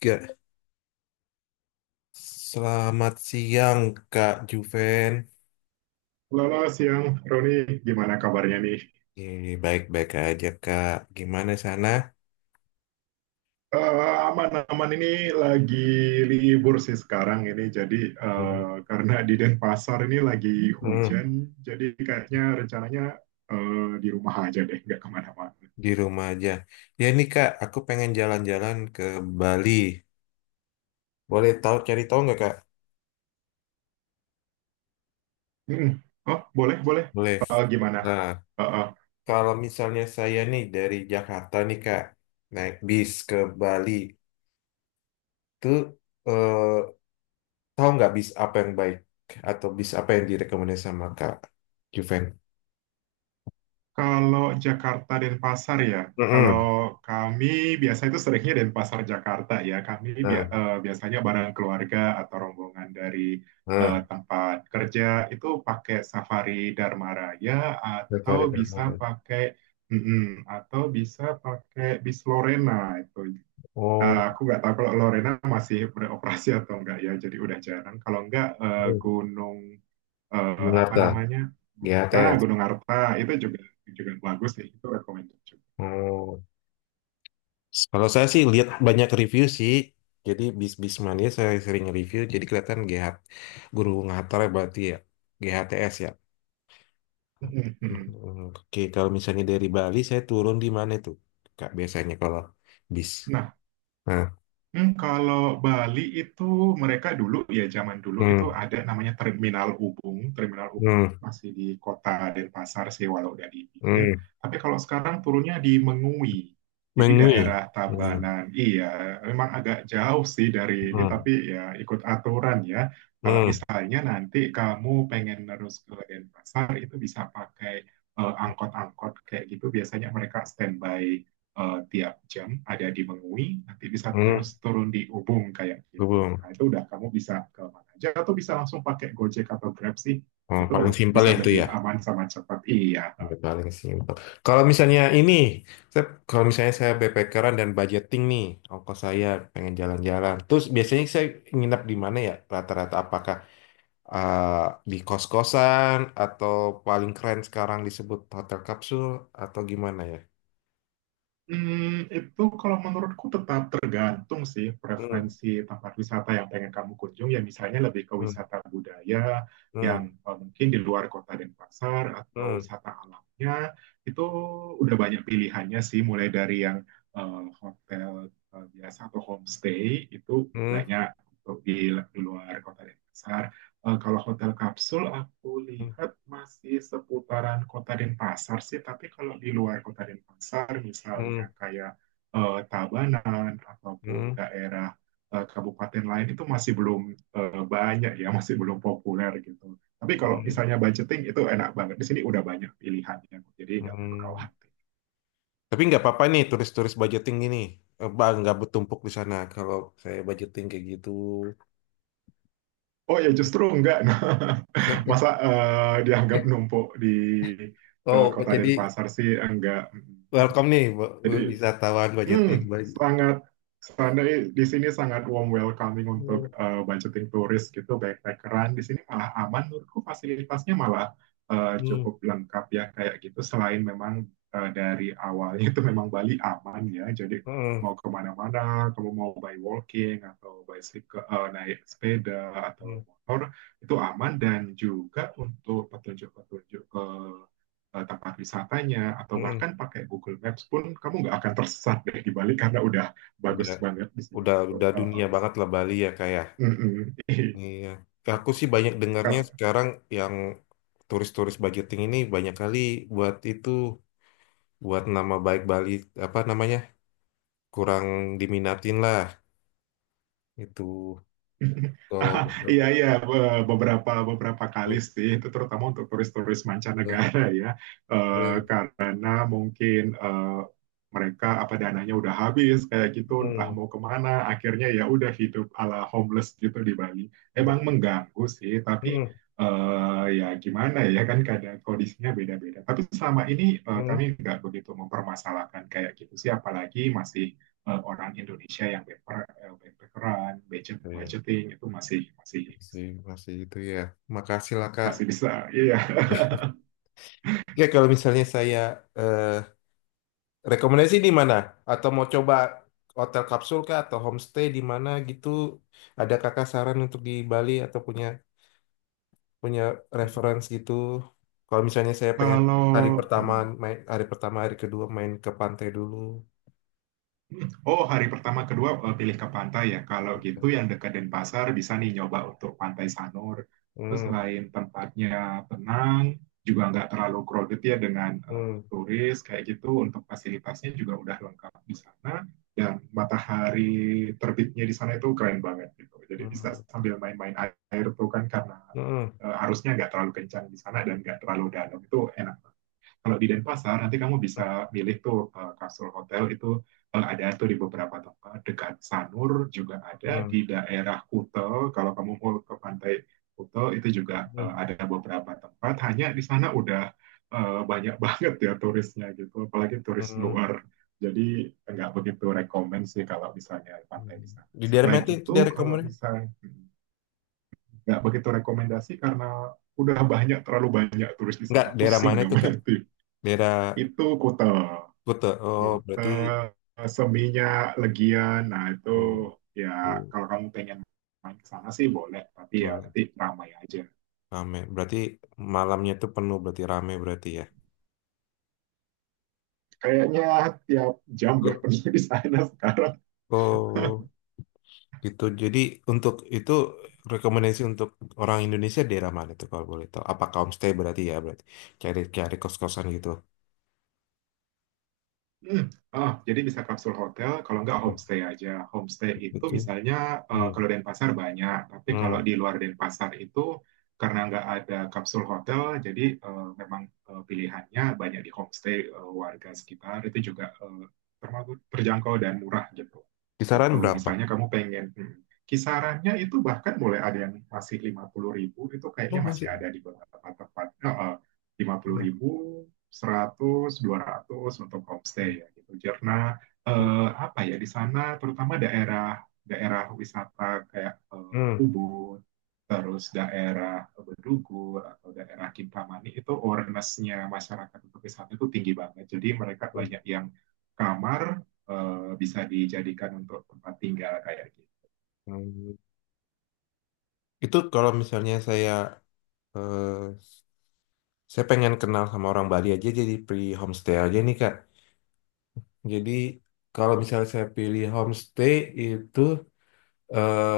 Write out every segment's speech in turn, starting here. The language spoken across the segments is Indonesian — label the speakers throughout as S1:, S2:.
S1: Gak, selamat siang Kak Juven.
S2: Selamat siang, Roni. Gimana kabarnya nih?
S1: Baik-baik aja Kak. Gimana sana?
S2: Aman-aman ini lagi libur sih sekarang ini. Jadi
S1: Hmm,
S2: karena di Denpasar ini lagi
S1: hmm,
S2: hujan, jadi kayaknya rencananya di rumah aja deh, nggak kemana-mana.
S1: di rumah aja. Ya nih Kak, aku pengen jalan-jalan ke Bali. Boleh tahu cari tahu nggak Kak?
S2: Mm-mm. Oh, boleh, boleh.
S1: Boleh.
S2: Gimana?
S1: Nah,
S2: Eh, eh,
S1: kalau misalnya saya nih dari Jakarta nih Kak, naik bis ke Bali, tuh eh, tahu nggak bis apa yang baik atau bis apa yang direkomendasikan sama Kak Juven?
S2: Kalau Jakarta Denpasar ya, kalau
S1: Mm-mm.
S2: kami biasa itu seringnya Denpasar Jakarta ya. Kami
S1: Nah,
S2: biasanya bareng keluarga atau rombongan dari
S1: nah.
S2: tempat kerja itu pakai Safari Dharma Raya, atau
S1: Retori
S2: bisa
S1: Damar.
S2: pakai mm-mm, atau bisa pakai bis Lorena itu.
S1: Oh,
S2: Aku nggak tahu kalau Lorena masih beroperasi atau enggak ya. Jadi udah jarang. Kalau enggak Gunung eh, apa
S1: Yunarta,
S2: namanya Gu- ah,
S1: GHTS.
S2: Gunung Arta itu juga juga bagus ya, itu recommended juga.
S1: Oh. Kalau saya sih lihat banyak review sih. Jadi bis-bis mania saya sering review. Jadi kelihatan GH guru Ngatar ya berarti ya. GHTS ya.
S2: Mm-mm, mm-mm.
S1: Hmm, oke, kalau misalnya dari Bali saya turun di mana tuh? Kak biasanya kalau bis.
S2: Nah,
S1: Nah,
S2: Kalau Bali itu, mereka dulu ya zaman dulu itu
S1: hmm,
S2: ada namanya Terminal Ubung. Terminal Ubung itu
S1: hmm,
S2: masih di kota Denpasar sih walau udah di pinggir.
S1: hmm.
S2: Tapi kalau sekarang turunnya di Mengui. Jadi
S1: Mengwi.
S2: daerah
S1: Hmm,
S2: Tabanan. Iya, memang agak jauh sih dari ini,
S1: hmm,
S2: tapi ya ikut aturan ya. Kalau
S1: hmm,
S2: misalnya nanti kamu pengen terus ke Denpasar itu bisa pakai angkot-angkot kayak gitu, biasanya mereka standby tiap jam ada di Mengwi, nanti bisa
S1: hmm.
S2: terus turun di Ubung kayak gitu.
S1: Gubeng.
S2: Nah, itu udah kamu bisa ke mana aja atau bisa langsung pakai Gojek atau Grab sih.
S1: Oh,
S2: Itu
S1: paling simpel ya
S2: bisa
S1: itu ya.
S2: lebih aman sama cepat. Iya,
S1: Ya, paling simpel. Kalau misalnya ini, saya, kalau misalnya saya backpackeran dan budgeting nih, ongkos saya pengen jalan-jalan. Terus biasanya saya nginap di mana ya? Rata-rata apakah eh, di kos-kosan atau paling keren sekarang disebut hotel kapsul atau gimana ya?
S2: Itu kalau menurutku tetap tergantung sih
S1: Hmm,
S2: preferensi tempat wisata yang pengen kamu kunjung. Ya misalnya lebih ke
S1: hmm,
S2: wisata budaya yang
S1: hmm,
S2: mungkin di luar kota Denpasar, atau
S1: hmm,
S2: wisata alamnya itu udah banyak pilihannya sih. Mulai dari yang hotel biasa atau homestay itu
S1: hmm,
S2: banyak untuk di luar kota Denpasar. Kalau hotel kapsul aku
S1: hmm,
S2: lihat masih seputaran Kota Denpasar sih, tapi kalau di luar Kota Denpasar misalnya
S1: hmm,
S2: kayak Tabanan ataupun
S1: hmm,
S2: daerah kabupaten lain itu masih belum banyak ya, masih belum populer gitu. Tapi kalau
S1: hmm,
S2: misalnya budgeting itu enak banget. Di sini udah banyak pilihannya, jadi nggak perlu
S1: hmm.
S2: khawatir.
S1: Tapi nggak apa-apa nih turis-turis budgeting gini. Eh, Bang, nggak bertumpuk di sana kalau saya budgeting kayak gitu.
S2: Oh ya justru enggak. Nah, masa dianggap numpuk di
S1: Oh,
S2: Kota
S1: jadi
S2: Denpasar sih enggak.
S1: welcome nih
S2: Jadi
S1: wisatawan budgeting.
S2: Hmm,
S1: Bud-
S2: sangat sana di sini sangat warm welcoming
S1: hmm,
S2: untuk budgeting turis gitu, backpackeran. Di sini malah aman, menurutku fasilitasnya malah
S1: hmm,
S2: cukup lengkap ya kayak gitu. Selain memang dari awalnya itu memang Bali aman ya, jadi mau
S1: hmm,
S2: kemana-mana, kamu mau by walking atau by naik sepeda
S1: hmm,
S2: atau motor itu aman, dan juga untuk petunjuk-petunjuk ke tempat wisatanya atau
S1: hmm.
S2: bahkan pakai Google Maps pun kamu nggak akan tersesat deh di Bali karena udah
S1: Udah
S2: bagus banget di sini
S1: udah
S2: untuk
S1: udah dunia banget lah Bali ya kayak.
S2: mm-mm.
S1: Iya. Aku sih banyak dengarnya
S2: Iya,
S1: sekarang yang turis-turis budgeting ini banyak kali buat itu buat nama baik Bali apa namanya kurang diminatin lah itu kalau
S2: iya, iya, be- beberapa beberapa kali sih, itu terutama untuk turis-turis mancanegara ya, karena mungkin mereka apa dananya udah habis kayak gitu, entah
S1: hmm,
S2: mau kemana, akhirnya ya udah hidup ala homeless gitu di Bali. Emang mengganggu sih, tapi
S1: hmm,
S2: ya gimana ya kan kadang kondisinya beda-beda. Tapi selama ini kami
S1: hmm.
S2: nggak begitu mempermasalahkan kayak gitu sih, apalagi masih orang Indonesia yang backpack, budget,
S1: Iya,
S2: budgeting itu masih masih
S1: masih masih itu ya. Makasih lah Kak.
S2: masih bisa. Iya.
S1: Ya, kalau misalnya saya eh, rekomendasi di mana? Atau mau coba hotel kapsul kah atau homestay di mana gitu? Ada kakak saran untuk di Bali atau punya punya reference gitu? Kalau misalnya saya pengen hari
S2: Kalau
S1: pertama
S2: hmm.
S1: main hari pertama hari kedua main ke pantai dulu.
S2: Oh, hari pertama kedua pilih ke pantai ya. Kalau gitu yang dekat Denpasar bisa nih nyoba untuk Pantai Sanur. Itu
S1: Hmm,
S2: selain tempatnya tenang, juga nggak terlalu crowded ya dengan
S1: hmm,
S2: turis kayak gitu. Untuk fasilitasnya juga udah lengkap di sana. Dan matahari terbitnya di sana itu keren banget gitu. Jadi bisa
S1: hmm,
S2: sambil main-main air tuh kan, karena
S1: hmm,
S2: arusnya nggak terlalu kencang di sana dan nggak terlalu dalam itu enak. Kalau di Denpasar nanti kamu bisa milih tuh kapsul hotel itu, ada tuh di beberapa tempat dekat Sanur, juga ada
S1: hmm,
S2: di daerah Kuta. Kalau kamu mau ke pantai Kuta itu juga
S1: hmm,
S2: ada beberapa tempat, hanya di sana udah banyak banget ya turisnya gitu, apalagi turis
S1: hmm,
S2: luar, jadi nggak begitu rekomend sih kalau misalnya pantai di
S1: hmm.
S2: sana.
S1: Di daerah mana
S2: Selain
S1: itu
S2: itu,
S1: daerah kamu?
S2: kalau misalnya nggak begitu rekomendasi karena udah banyak terlalu banyak turis di
S1: Enggak,
S2: sana,
S1: daerah
S2: pusing
S1: mana itu Kak?
S2: namanya. itu
S1: Daerah
S2: itu Kuta,
S1: Kuta. Oh, berarti.
S2: Kuta seminya Legian, nah itu
S1: Hmm,
S2: ya
S1: hmm,
S2: kalau kamu pengen main ke sana sih boleh, tapi ya
S1: boleh.
S2: nanti ramai aja.
S1: Rame. Berarti malamnya tuh penuh berarti rame berarti ya.
S2: Kayaknya tiap jam deh
S1: Oh,
S2: pergi di sana sekarang.
S1: oh, gitu. Jadi untuk itu rekomendasi untuk orang Indonesia daerah mana tuh kalau boleh tahu? Apa homestay berarti ya berarti cari cari kos-kosan gitu.
S2: Hmm, jadi bisa kapsul hotel, kalau nggak
S1: Hmm,
S2: homestay aja. Homestay itu
S1: gitu.
S2: misalnya
S1: Hmm.
S2: kalau Denpasar banyak, tapi kalau
S1: Hmm.
S2: di luar Denpasar itu karena nggak ada kapsul hotel, jadi memang pilihannya banyak di homestay, warga sekitar itu juga termasuk terjangkau dan murah gitu.
S1: Kisaran
S2: Itu
S1: berapa?
S2: misalnya kamu pengen kisarannya itu bahkan mulai ada yang masih 50.000. Itu kayaknya
S1: Oh,
S2: masih
S1: masih.
S2: ada di beberapa tempat. Lima puluh
S1: Ya.
S2: ribu 100, 200 untuk homestay
S1: Hmm.
S2: ya gitu. Karena
S1: Hmm.
S2: apa ya, di sana terutama daerah daerah wisata kayak
S1: Hmm.
S2: Ubud, terus daerah Bedugul atau daerah Kintamani itu awareness-nya masyarakat untuk wisata itu tinggi banget. Jadi mereka banyak yang kamar bisa dijadikan untuk tempat tinggal kayak gitu.
S1: Hmm. Itu kalau misalnya saya eh, saya pengen kenal sama orang Bali aja jadi pre homestay aja nih Kak. Jadi kalau misalnya saya pilih homestay itu eh,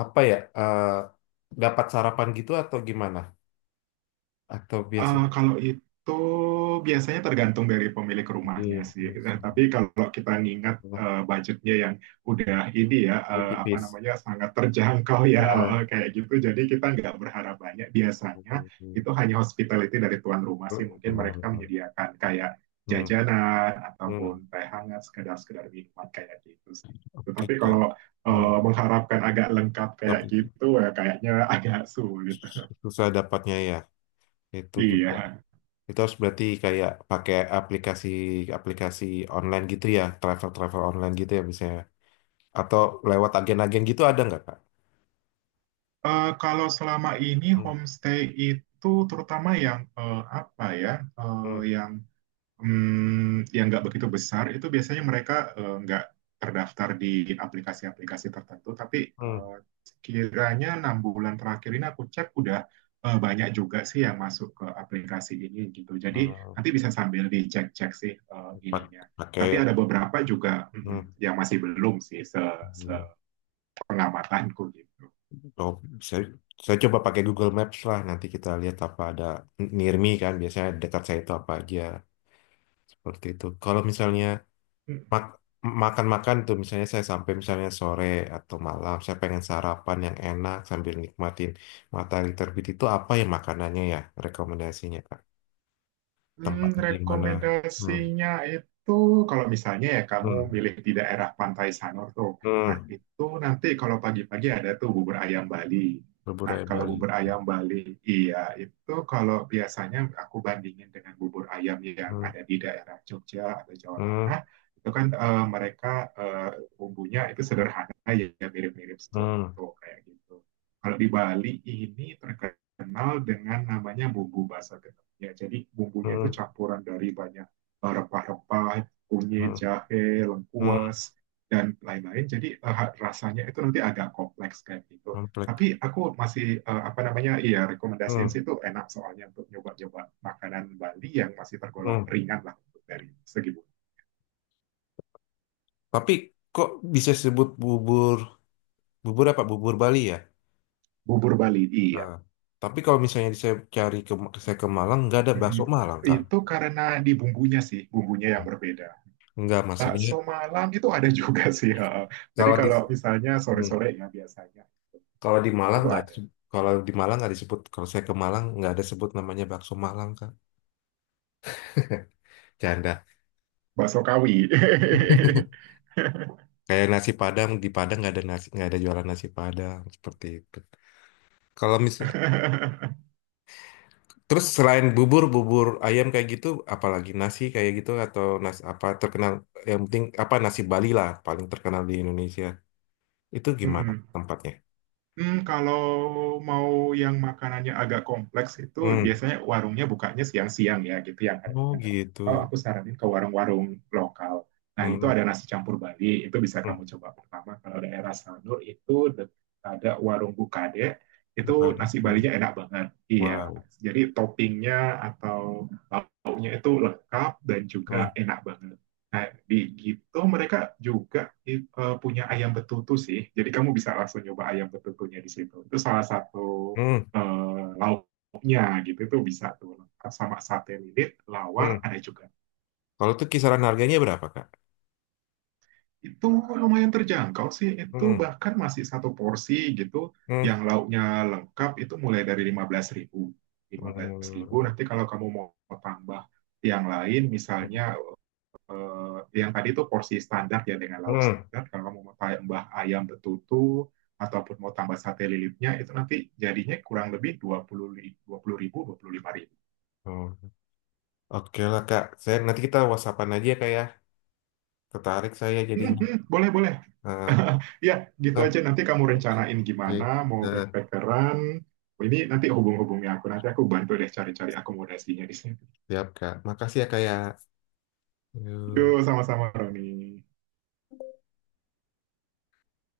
S1: apa ya dapat sarapan gitu atau gimana? Atau biasa
S2: Kalau itu biasanya tergantung dari pemilik rumahnya
S1: ini
S2: sih.
S1: biasa-
S2: Tapi kalau kita ngingat
S1: wah,
S2: budgetnya yang udah ini ya, apa
S1: tipis.
S2: namanya, sangat terjangkau ya,
S1: Eh,
S2: kayak gitu. Jadi kita nggak berharap banyak. Biasanya itu hanya hospitality dari tuan rumah sih. Mungkin
S1: kemarin
S2: mereka
S1: Pak.
S2: menyediakan kayak
S1: Hmm,
S2: jajanan ataupun
S1: hmm.
S2: teh hangat, sekedar-sekedar minuman kayak gitu sih.
S1: Oke
S2: Tetapi
S1: Kak.
S2: kalau
S1: Hmm.
S2: mengharapkan agak lengkap kayak
S1: Tapi
S2: gitu, ya kayaknya agak sulit.
S1: susah dapatnya ya. Itu juga.
S2: Iya.
S1: Itu harus berarti kayak pakai aplikasi aplikasi online gitu ya, travel travel online gitu ya misalnya. Atau lewat agen-agen gitu ada nggak Kak?
S2: Kalau selama ini
S1: Hmm.
S2: homestay itu terutama yang apa ya, eh,
S1: Hmm,
S2: yang yang nggak begitu besar itu biasanya mereka nggak terdaftar di aplikasi-aplikasi tertentu. Tapi
S1: hmm,
S2: eh, kiranya 6 bulan terakhir ini aku cek udah banyak juga sih yang masuk ke aplikasi ini gitu. Jadi
S1: hmm.
S2: nanti bisa sambil dicek-cek sih
S1: Pak-
S2: ininya.
S1: pakai,
S2: Tapi ada beberapa juga
S1: hmm,
S2: yang masih belum sih se
S1: hmm.
S2: pengamatanku gitu.
S1: Oh, saya, saya coba pakai Google Maps lah. Nanti kita lihat apa ada near me kan. Biasanya dekat saya itu apa aja seperti itu. Kalau misalnya mak- makan-makan tuh, misalnya saya sampai misalnya sore atau malam, saya pengen sarapan yang enak sambil nikmatin matahari terbit itu apa ya makanannya ya rekomendasinya Kak? Tempatnya di mana? Hmm,
S2: Rekomendasinya itu kalau misalnya ya kamu
S1: hmm,
S2: milih di daerah Pantai Sanur tuh. Nah,
S1: hmm.
S2: itu nanti kalau pagi-pagi ada tuh bubur ayam Bali.
S1: Bubur
S2: Nah,
S1: ayam
S2: kalau
S1: Bali.
S2: bubur ayam Bali, iya itu kalau biasanya aku bandingin dengan bubur ayam yang
S1: Hmm,
S2: ada di daerah Jogja atau Jawa
S1: hmm,
S2: Tengah, itu kan mereka eh, bumbunya itu sederhana ya, ya mirip-mirip
S1: hmm.
S2: soto kayak gitu. Kalau di Bali ini terkenal dengan namanya bumbu basah ya, jadi bumbunya itu
S1: Hmm.
S2: campuran dari banyak rempah-rempah, kunyit,
S1: Hmm,
S2: jahe,
S1: hmm,
S2: lengkuas dan lain-lain, jadi rasanya itu nanti agak kompleks kayak gitu,
S1: komplek.
S2: tapi aku masih apa namanya iya
S1: Hmm,
S2: rekomendasiin sih, itu enak soalnya, untuk nyoba-nyoba makanan Bali yang masih tergolong
S1: hmm.
S2: ringan lah untuk dari segi
S1: Tapi kok bisa sebut bubur bubur apa bubur Bali ya?
S2: bubur Bali, iya.
S1: Nah, tapi kalau misalnya saya ke Malang nggak ada bakso
S2: Mm-mm.
S1: Malang kan?
S2: Itu karena di bumbunya sih, bumbunya yang berbeda.
S1: Nggak maksudnya
S2: Bakso malam itu ada juga sih. Jadi
S1: kalau di
S2: kalau misalnya
S1: hmm,
S2: sore-sore ya biasanya
S1: kalau di Malang
S2: itu
S1: nggak ada
S2: ada.
S1: se- kalau di Malang nggak disebut kalau saya ke Malang nggak ada sebut namanya bakso Malang kan? Canda.
S2: Bakso kawi.
S1: Kayak nasi Padang di Padang nggak ada jualan nasi Padang seperti itu. Kalau mis terus selain bubur ayam kayak gitu, apalagi nasi kayak gitu atau nasi apa terkenal yang penting apa nasi Bali lah paling terkenal di Indonesia. Itu gimana
S2: Mm-mm.
S1: tempatnya?
S2: Kalau mau yang makanannya agak kompleks itu
S1: Hmm.
S2: biasanya warungnya bukanya siang-siang ya gitu, yang
S1: Oh
S2: harganya
S1: gitu.
S2: terjangkau. Aku saranin ke warung-warung lokal. Nah, itu
S1: Hmm.
S2: ada nasi campur Bali, itu bisa
S1: Hmm.
S2: kamu coba pertama. Kalau daerah Sanur itu ada warung Bukade, itu
S1: Buka di-
S2: nasi
S1: hmm.
S2: Balinya enak banget. Iya,
S1: Wow.
S2: jadi toppingnya atau lauknya itu lengkap dan juga
S1: Hmm.
S2: enak banget. Nah, di gitu mereka juga punya ayam betutu sih. Jadi kamu bisa langsung nyoba ayam betutunya di situ. Itu salah satu
S1: Hmm.
S2: lauknya gitu. Itu bisa tuh lengkap sama sate lilit,
S1: Hmm.
S2: lawar ada juga.
S1: Kalau itu kisaran harganya berapa, Kak?
S2: Itu lumayan terjangkau sih. Itu
S1: Hmm.
S2: bahkan masih satu porsi gitu
S1: Hmm.
S2: yang lauknya lengkap itu mulai dari lima lima belas ribu
S1: Hmm.
S2: nanti, kalau kamu mau tambah yang lain misalnya eh, yang tadi itu porsi standar ya dengan lauk
S1: Hmm.
S2: standar. Kalau kamu mau tambah ayam betutu ataupun mau tambah sate lilitnya itu nanti jadinya kurang lebih 20 ribu, 25.000.
S1: Hmm. Oke lah, Kak. Saya nanti kita WhatsAppan aja Kak ya. Tertarik saya jadinya.
S2: Boleh, boleh.
S1: Ah,
S2: Ya, gitu
S1: ah,
S2: aja. Nanti kamu rencanain
S1: oke.
S2: gimana mau
S1: Eh,
S2: backpackeran. Ini nanti hubung-hubungnya aku. Nanti aku bantu deh cari-cari akomodasinya di sini.
S1: siap, Kak. Makasih ya, Kak ya. Uhh.
S2: Yuk, sama-sama, Roni.